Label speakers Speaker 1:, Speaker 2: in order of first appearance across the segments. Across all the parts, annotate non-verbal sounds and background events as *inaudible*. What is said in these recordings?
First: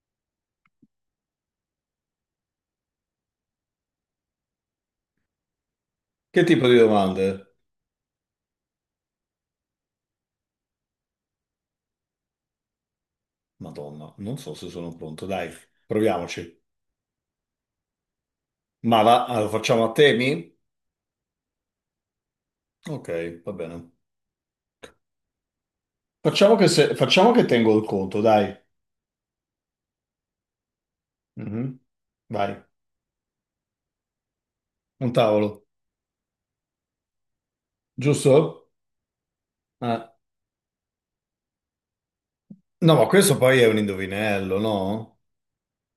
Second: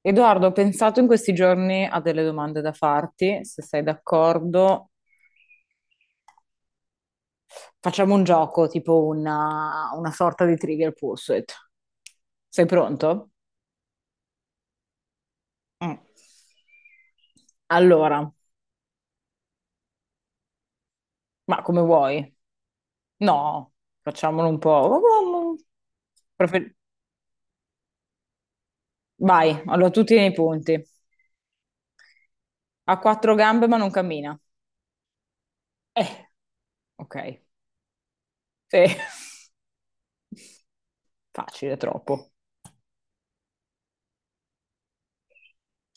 Speaker 1: Edoardo, ho pensato in questi giorni a delle domande da farti, se sei d'accordo.
Speaker 2: Che tipo di domande?
Speaker 1: Facciamo un gioco, tipo una sorta di Trivial Pursuit. Sei pronto?
Speaker 2: Madonna, non so se sono pronto. Dai,
Speaker 1: Mm.
Speaker 2: proviamoci.
Speaker 1: Allora,
Speaker 2: Ma va, allora, facciamo a temi?
Speaker 1: ma come vuoi?
Speaker 2: Ok, va
Speaker 1: No,
Speaker 2: bene.
Speaker 1: facciamolo un po'.
Speaker 2: Facciamo che,
Speaker 1: Prefer-
Speaker 2: facciamo che tengo il conto, dai.
Speaker 1: Vai, allora tu tieni i punti.
Speaker 2: Mhm. Vai,
Speaker 1: Ha quattro gambe ma non cammina.
Speaker 2: un tavolo,
Speaker 1: Eh, ok.
Speaker 2: giusto?
Speaker 1: Sì, *laughs*
Speaker 2: Ah,
Speaker 1: facile, troppo.
Speaker 2: no, ma questo poi è un indovinello, no?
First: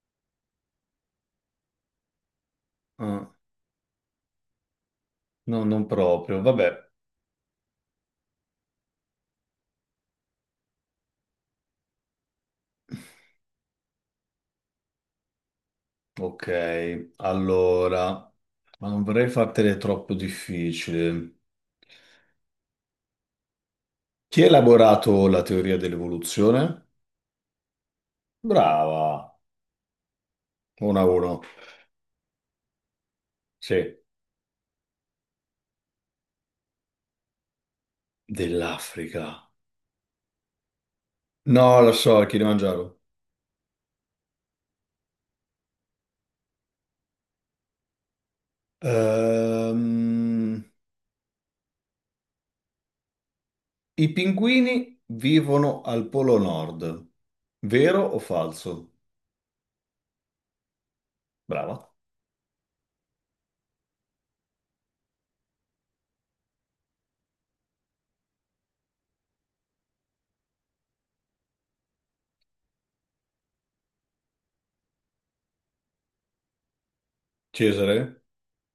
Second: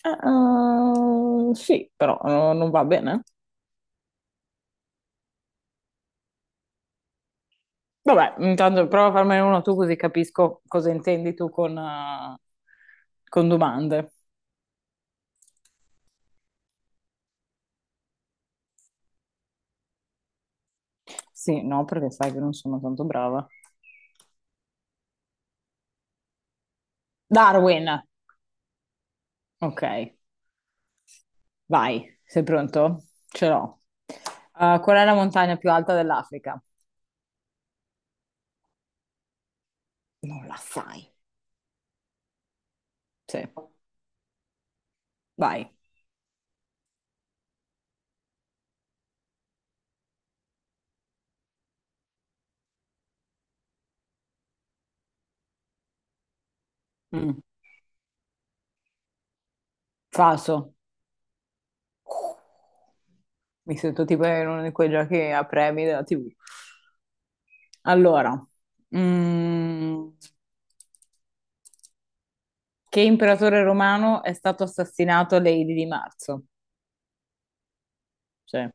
Speaker 1: Sì, però non va bene.
Speaker 2: Ah, no, non proprio. Vabbè.
Speaker 1: Vabbè, intanto prova a farmene uno tu così capisco cosa intendi tu con domande.
Speaker 2: Ok, allora, ma non vorrei fartele troppo difficile.
Speaker 1: Sì, no, perché sai che non sono tanto brava.
Speaker 2: Chi ha elaborato la teoria dell'evoluzione?
Speaker 1: Darwin,
Speaker 2: Brava.
Speaker 1: ok,
Speaker 2: 1 a 1.
Speaker 1: vai, sei pronto? Ce l'ho.
Speaker 2: Sì,
Speaker 1: Qual è la montagna più alta dell'Africa?
Speaker 2: dell'Africa.
Speaker 1: Non la sai.
Speaker 2: No, lo so, il Kilimangiaro.
Speaker 1: Sì, vai.
Speaker 2: Ehm, i pinguini vivono al Polo Nord.
Speaker 1: Mm.
Speaker 2: Vero o falso?
Speaker 1: Falso.
Speaker 2: Brava.
Speaker 1: Mi sento tipo in uno di quei giochi a premi della TV. Allora, mm, che imperatore romano è stato assassinato a Lady di Marzo?
Speaker 2: Cesare?
Speaker 1: Cioè,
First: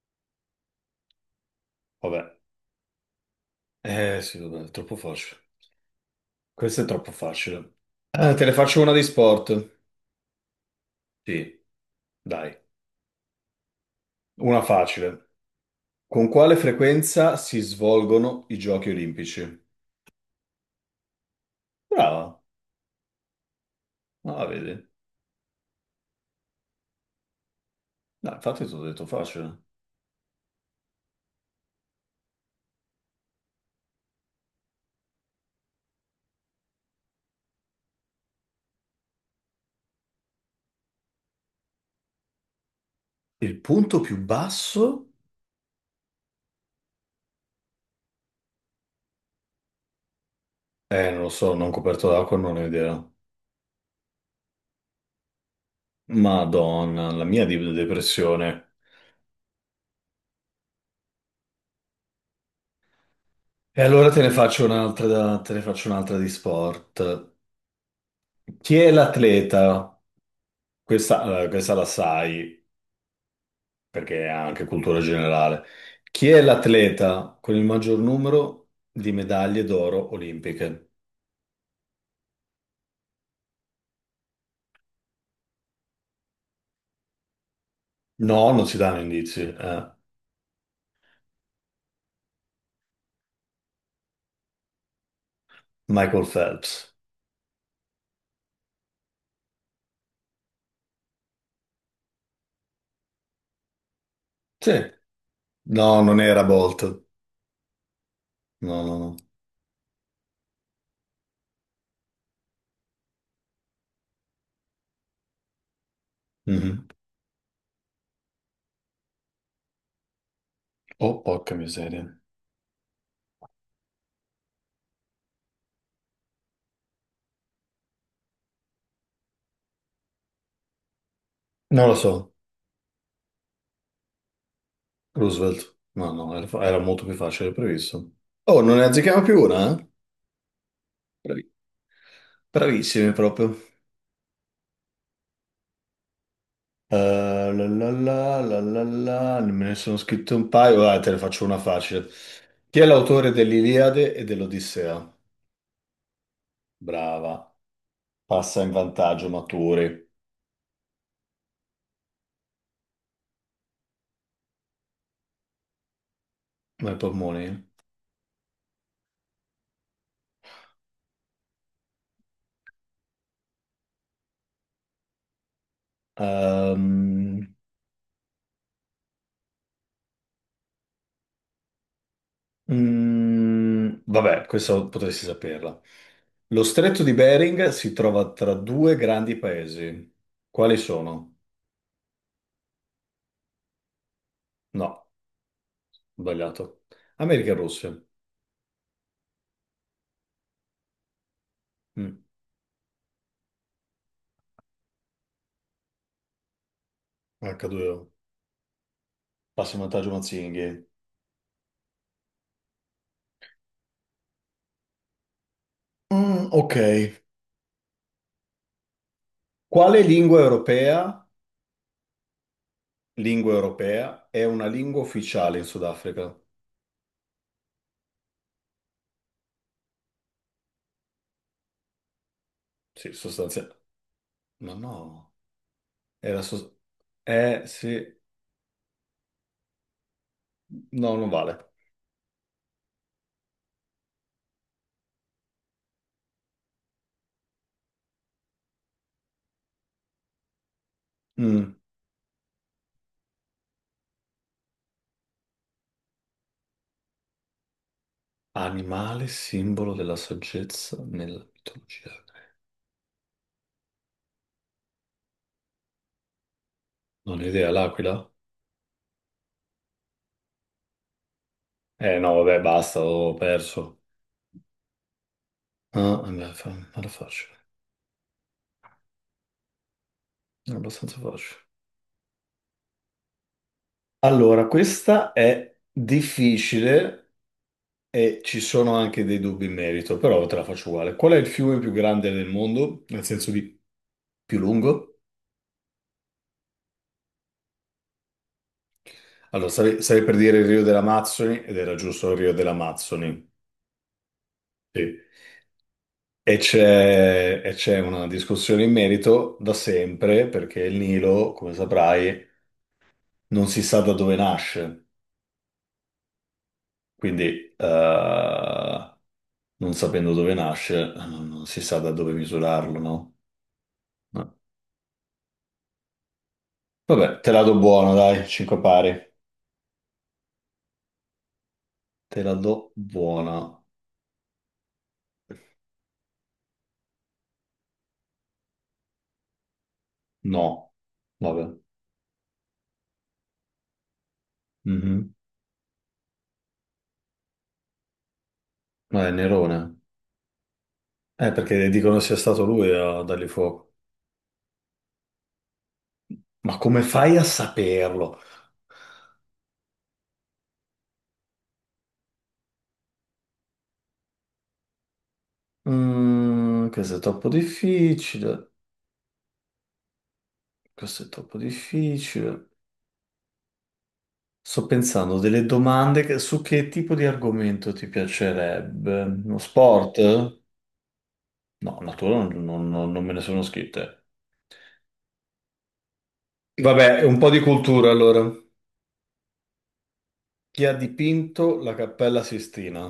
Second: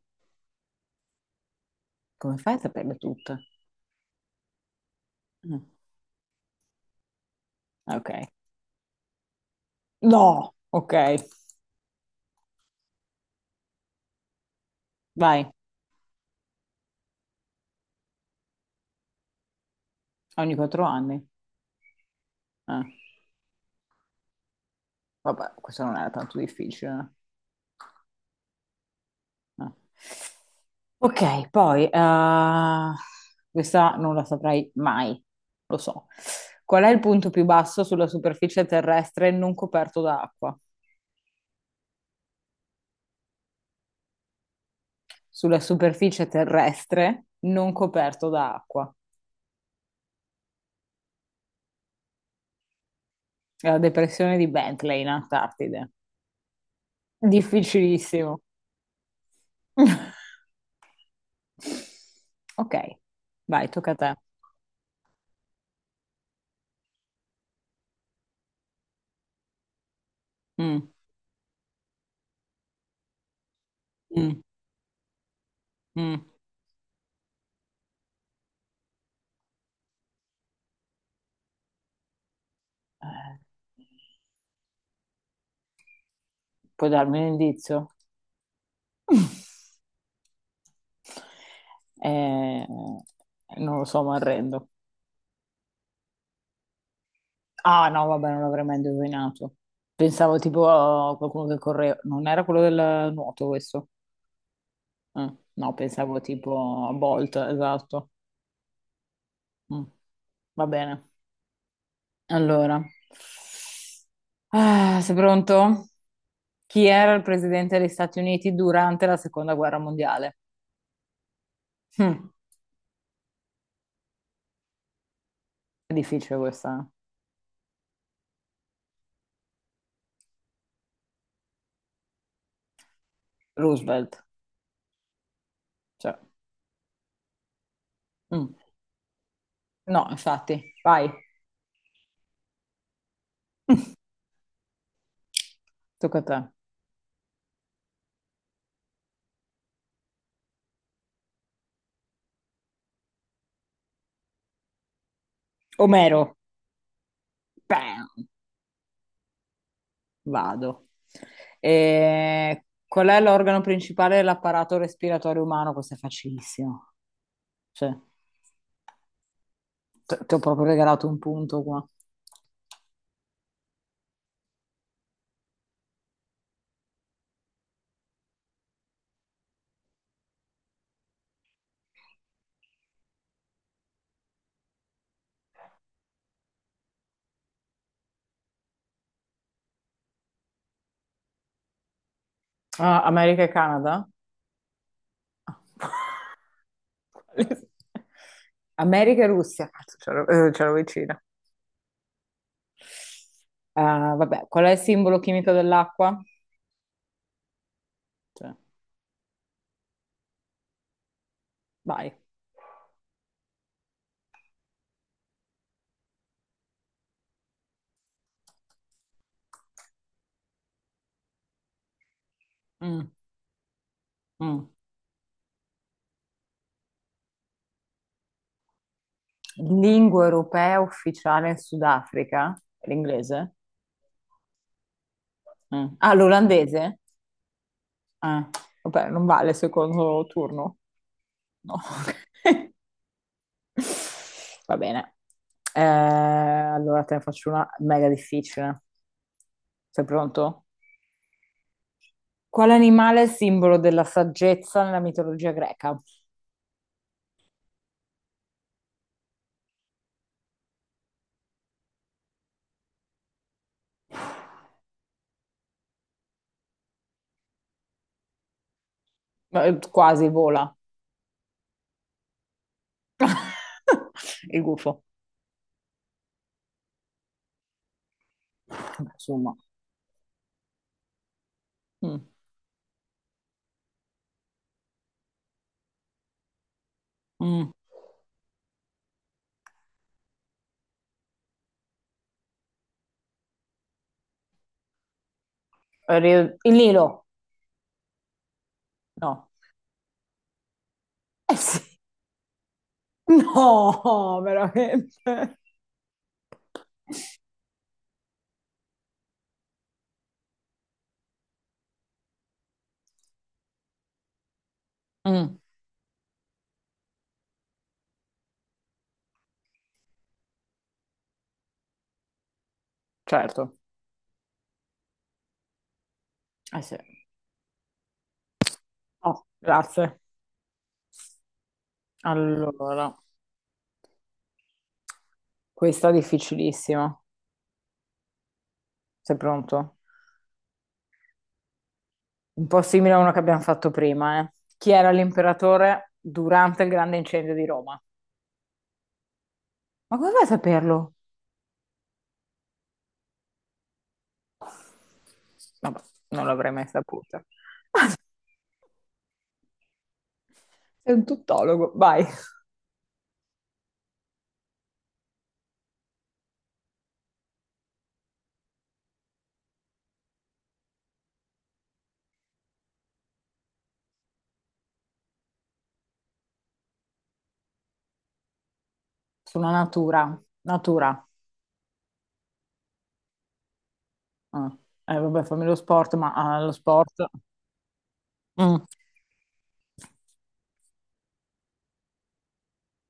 Speaker 2: Vabbè.
Speaker 1: come fai a saperle tutte?
Speaker 2: Eh sì, vabbè, è troppo facile.
Speaker 1: Mm,
Speaker 2: Questo è troppo facile.
Speaker 1: ok.
Speaker 2: Ah, te ne faccio una di sport.
Speaker 1: No! Ok,
Speaker 2: Sì, dai. Una facile.
Speaker 1: vai.
Speaker 2: Con quale frequenza si svolgono i giochi olimpici?
Speaker 1: Ogni quattro anni.
Speaker 2: Brava.
Speaker 1: Eh,
Speaker 2: Ah, vedi.
Speaker 1: Vabbè, questo non era tanto difficile.
Speaker 2: No, infatti ti ho detto
Speaker 1: Eh.
Speaker 2: facile.
Speaker 1: Ok, poi, questa non la saprei mai, lo so. Qual è il punto più basso sulla superficie terrestre non coperto da acqua?
Speaker 2: Il punto più basso?
Speaker 1: Sulla superficie terrestre non coperto da acqua.
Speaker 2: Non lo so, non coperto d'acqua, non ho idea.
Speaker 1: La depressione di Bentley in Antartide.
Speaker 2: Madonna, la mia
Speaker 1: Difficilissimo.
Speaker 2: depressione.
Speaker 1: *laughs* Ok, vai,
Speaker 2: E
Speaker 1: tocca a
Speaker 2: allora
Speaker 1: te.
Speaker 2: te ne faccio un'altra, te ne faccio un'altra di sport. Chi è l'atleta?
Speaker 1: Mm,
Speaker 2: Questa, allora, questa la sai, perché è
Speaker 1: mm,
Speaker 2: anche cultura generale.
Speaker 1: mm.
Speaker 2: Chi è l'atleta con il maggior numero di medaglie d'oro olimpiche?
Speaker 1: Eh, puoi darmi un indizio?
Speaker 2: No, non si danno indizi,
Speaker 1: *laughs*
Speaker 2: eh.
Speaker 1: Eh, non lo so, mi arrendo.
Speaker 2: Michael Phelps.
Speaker 1: Ah, no, vabbè, non l'avrei mai indovinato. Pensavo tipo a qualcuno che correva. Non era quello del nuoto questo?
Speaker 2: Sì.
Speaker 1: No,
Speaker 2: No,
Speaker 1: pensavo
Speaker 2: non era
Speaker 1: tipo a
Speaker 2: Bolt.
Speaker 1: Bolt, esatto.
Speaker 2: No, no, no.
Speaker 1: Mm, va bene. Allora, ah, sei pronto? Chi
Speaker 2: Mhm.
Speaker 1: era il presidente degli Stati Uniti durante la seconda guerra mondiale?
Speaker 2: Oh, porca miseria.
Speaker 1: Hm, è difficile questa.
Speaker 2: Non lo so,
Speaker 1: Eh. Roosevelt.
Speaker 2: Roosevelt. No,
Speaker 1: Cioè,
Speaker 2: no, era, era molto più facile del previsto. Oh,
Speaker 1: mm.
Speaker 2: non ne azzecchiamo più una, eh?
Speaker 1: No, infatti, vai.
Speaker 2: Bravi- Bravissimi proprio.
Speaker 1: *laughs* Tocca a te.
Speaker 2: Eh, Me ne sono scritto un paio, dai, te ne faccio una facile. Chi è l'autore dell'Iliade e dell'Odissea?
Speaker 1: Omero.
Speaker 2: Brava.
Speaker 1: Bam.
Speaker 2: Passa in vantaggio, maturi.
Speaker 1: Vado. E qual è l'organo principale dell'apparato respiratorio umano? Questo è
Speaker 2: Ma
Speaker 1: facilissimo.
Speaker 2: i polmoni?
Speaker 1: Cioè, ti ho proprio regalato un punto qua.
Speaker 2: Ehm, Mm, vabbè, questo potresti saperla. Lo stretto di Bering si trova tra due grandi paesi. Quali sono?
Speaker 1: Ah, America e Canada?
Speaker 2: No,
Speaker 1: *laughs*
Speaker 2: sbagliato. America e
Speaker 1: Quale-
Speaker 2: Russia.
Speaker 1: America e Russia, cazzo, c'ero, c'ero vicina.
Speaker 2: Mm,
Speaker 1: Ah, vabbè, qual è il simbolo chimico dell'acqua?
Speaker 2: H2O.
Speaker 1: Cioè,
Speaker 2: Passa in vantaggio Mazzinghi.
Speaker 1: vai.
Speaker 2: Mm, ok. Quale lingua europea,
Speaker 1: Mm,
Speaker 2: lingua europea è una
Speaker 1: mm.
Speaker 2: lingua ufficiale in Sudafrica?
Speaker 1: Lingua europea ufficiale in Sudafrica?
Speaker 2: Sì,
Speaker 1: L'inglese?
Speaker 2: sostanzialmente. Ma no,
Speaker 1: Mm. Ah,
Speaker 2: era so-
Speaker 1: l'olandese?
Speaker 2: eh, sì.
Speaker 1: Ah, vabbè, non vale il secondo turno.
Speaker 2: No, non vale.
Speaker 1: No. *laughs* Va bene. Allora te ne faccio una mega difficile. Sei pronto?
Speaker 2: Mm.
Speaker 1: Quale animale è simbolo della saggezza nella mitologia greca?
Speaker 2: Animale simbolo della saggezza nella mitologia greca. Non ho idea, l'aquila?
Speaker 1: Quasi vola.
Speaker 2: Eh no, vabbè, basta, ho perso.
Speaker 1: *laughs* Il gufo.
Speaker 2: Ah, vabbè, era facile,
Speaker 1: Vabbè, insomma.
Speaker 2: era abbastanza facile.
Speaker 1: Mm.
Speaker 2: Allora, questa è difficile
Speaker 1: Mm.
Speaker 2: e ci sono anche dei dubbi in merito, però te la faccio uguale. Qual è il fiume più grande del mondo, nel senso di più lungo?
Speaker 1: Il Nilo? No.
Speaker 2: Allora, stavi per dire il Rio delle
Speaker 1: Eh
Speaker 2: Amazzoni ed
Speaker 1: sì. *laughs*
Speaker 2: era giusto il Rio delle Amazzoni.
Speaker 1: No,
Speaker 2: Sì.
Speaker 1: veramente.
Speaker 2: E c'è una discussione in merito da sempre, perché il Nilo, come saprai, non si sa da dove nasce.
Speaker 1: Mm,
Speaker 2: Quindi, eh, non sapendo dove nasce, non si sa da dove misurarlo, no?
Speaker 1: certo.
Speaker 2: No.
Speaker 1: Eh sì.
Speaker 2: Vabbè, te la do buona, dai, 5 pari.
Speaker 1: Oh, grazie.
Speaker 2: Te la do
Speaker 1: Allora,
Speaker 2: buona.
Speaker 1: questa è difficilissima. Sei pronto?
Speaker 2: No. Vabbè.
Speaker 1: Un po' simile a una che abbiamo fatto prima, eh. Chi era
Speaker 2: Mhm.
Speaker 1: l'imperatore durante il grande incendio di Roma?
Speaker 2: Ma è Nerone.
Speaker 1: Ma come fai a saperlo?
Speaker 2: Perché dicono sia stato lui a dargli fuoco.
Speaker 1: Vabbè, non l'avrei
Speaker 2: Ma
Speaker 1: mai
Speaker 2: come fai
Speaker 1: saputo.
Speaker 2: a saperlo?
Speaker 1: Sei un tuttologo, vai.
Speaker 2: Mm, questo è troppo difficile. Questo è troppo difficile. Sto pensando delle su che tipo di argomento ti piacerebbe? Uno
Speaker 1: Sulla
Speaker 2: sport?
Speaker 1: natura, natura.
Speaker 2: No, natura non me ne sono scritte.
Speaker 1: Ah. Vabbè, fammi lo sport, ma ah, lo sport...
Speaker 2: Vabbè, un po' di cultura allora.
Speaker 1: Mm.
Speaker 2: Chi ha dipinto la Cappella Sistina?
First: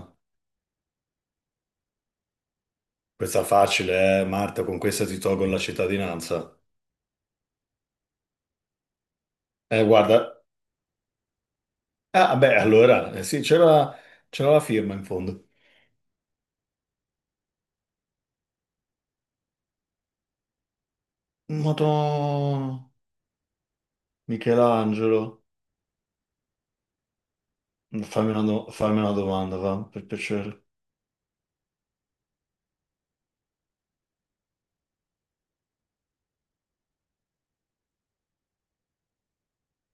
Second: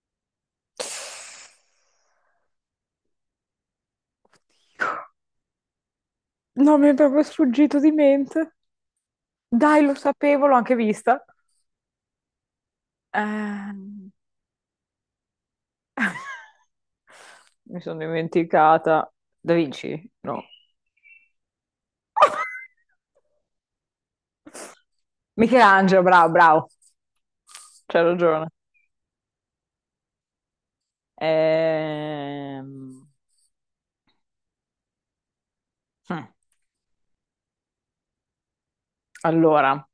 Speaker 2: Questa facile, Marta, con questa ti tolgo la cittadinanza.
Speaker 1: No, mi è proprio sfuggito di mente. Dai, lo
Speaker 2: Guarda.
Speaker 1: sapevo, l'ho anche vista.
Speaker 2: Ah, beh, allora, sì, c'era
Speaker 1: Ehm.
Speaker 2: c'era la firma in fondo.
Speaker 1: *laughs* Mi sono dimenticata. Da Vinci? No.
Speaker 2: Madonna, Michelangelo.
Speaker 1: Michelangelo, bravo, bravo. C'hai ragione.
Speaker 2: Fammi una domanda, va, per piacere.
Speaker 1: Ehm, Mm. Allora,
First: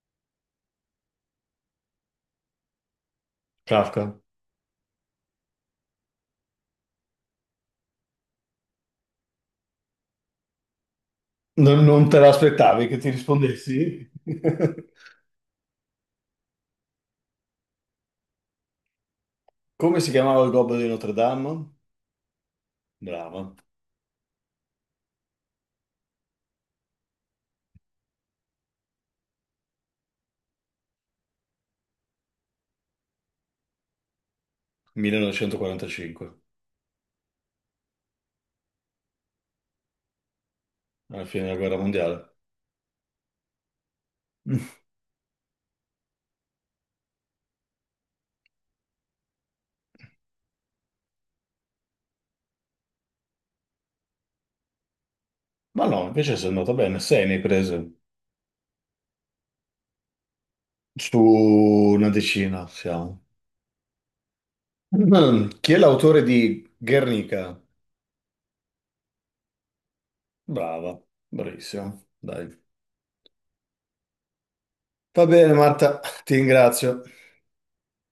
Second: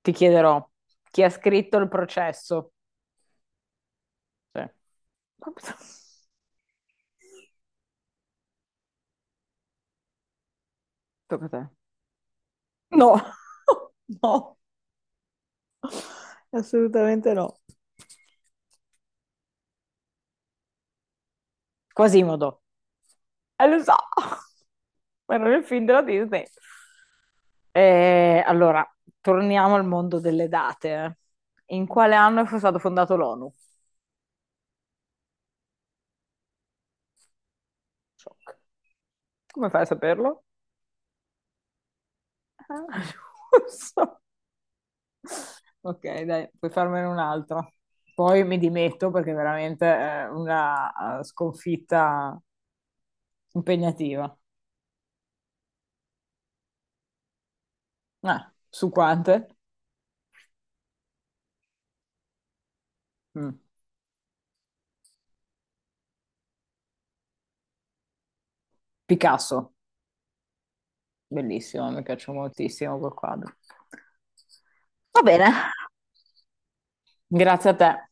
Speaker 1: ti chiederò chi ha scritto il processo?
Speaker 2: Kafka.
Speaker 1: Cioè, tocca a te.
Speaker 2: Non, non te l'aspettavi che ti
Speaker 1: No, *laughs*
Speaker 2: rispondessi? *laughs*
Speaker 1: no, assolutamente no.
Speaker 2: Come si chiamava il Gobbo di Notre Dame?
Speaker 1: Quasimodo.
Speaker 2: Brava.
Speaker 1: E lo so, *laughs* era nel film della Disney. Allora, torniamo al mondo delle date. Eh. In quale anno è stato fondato l'ONU?
Speaker 2: 1945,
Speaker 1: Shock. Come fai a saperlo?
Speaker 2: alla fine della guerra mondiale.
Speaker 1: Ah, *laughs* non so.
Speaker 2: *laughs*
Speaker 1: Ok, dai, puoi farmene un'altra. Poi mi dimetto perché veramente è una sconfitta impegnativa.
Speaker 2: Ma no, invece sei andata bene, sei ne hai prese.
Speaker 1: Ah, su quante?
Speaker 2: Su una decina siamo.
Speaker 1: Mm.
Speaker 2: Mm, chi è l'autore di Guernica?
Speaker 1: Picasso,
Speaker 2: Brava,
Speaker 1: bellissimo,
Speaker 2: bravissima,
Speaker 1: mi piace
Speaker 2: dai.
Speaker 1: moltissimo quel quadro. Va
Speaker 2: Va
Speaker 1: bene.
Speaker 2: bene, Marta, ti ringrazio.
Speaker 1: Grazie a te.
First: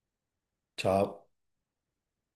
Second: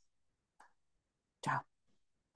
Speaker 2: Ciao.
Speaker 1: Ciao.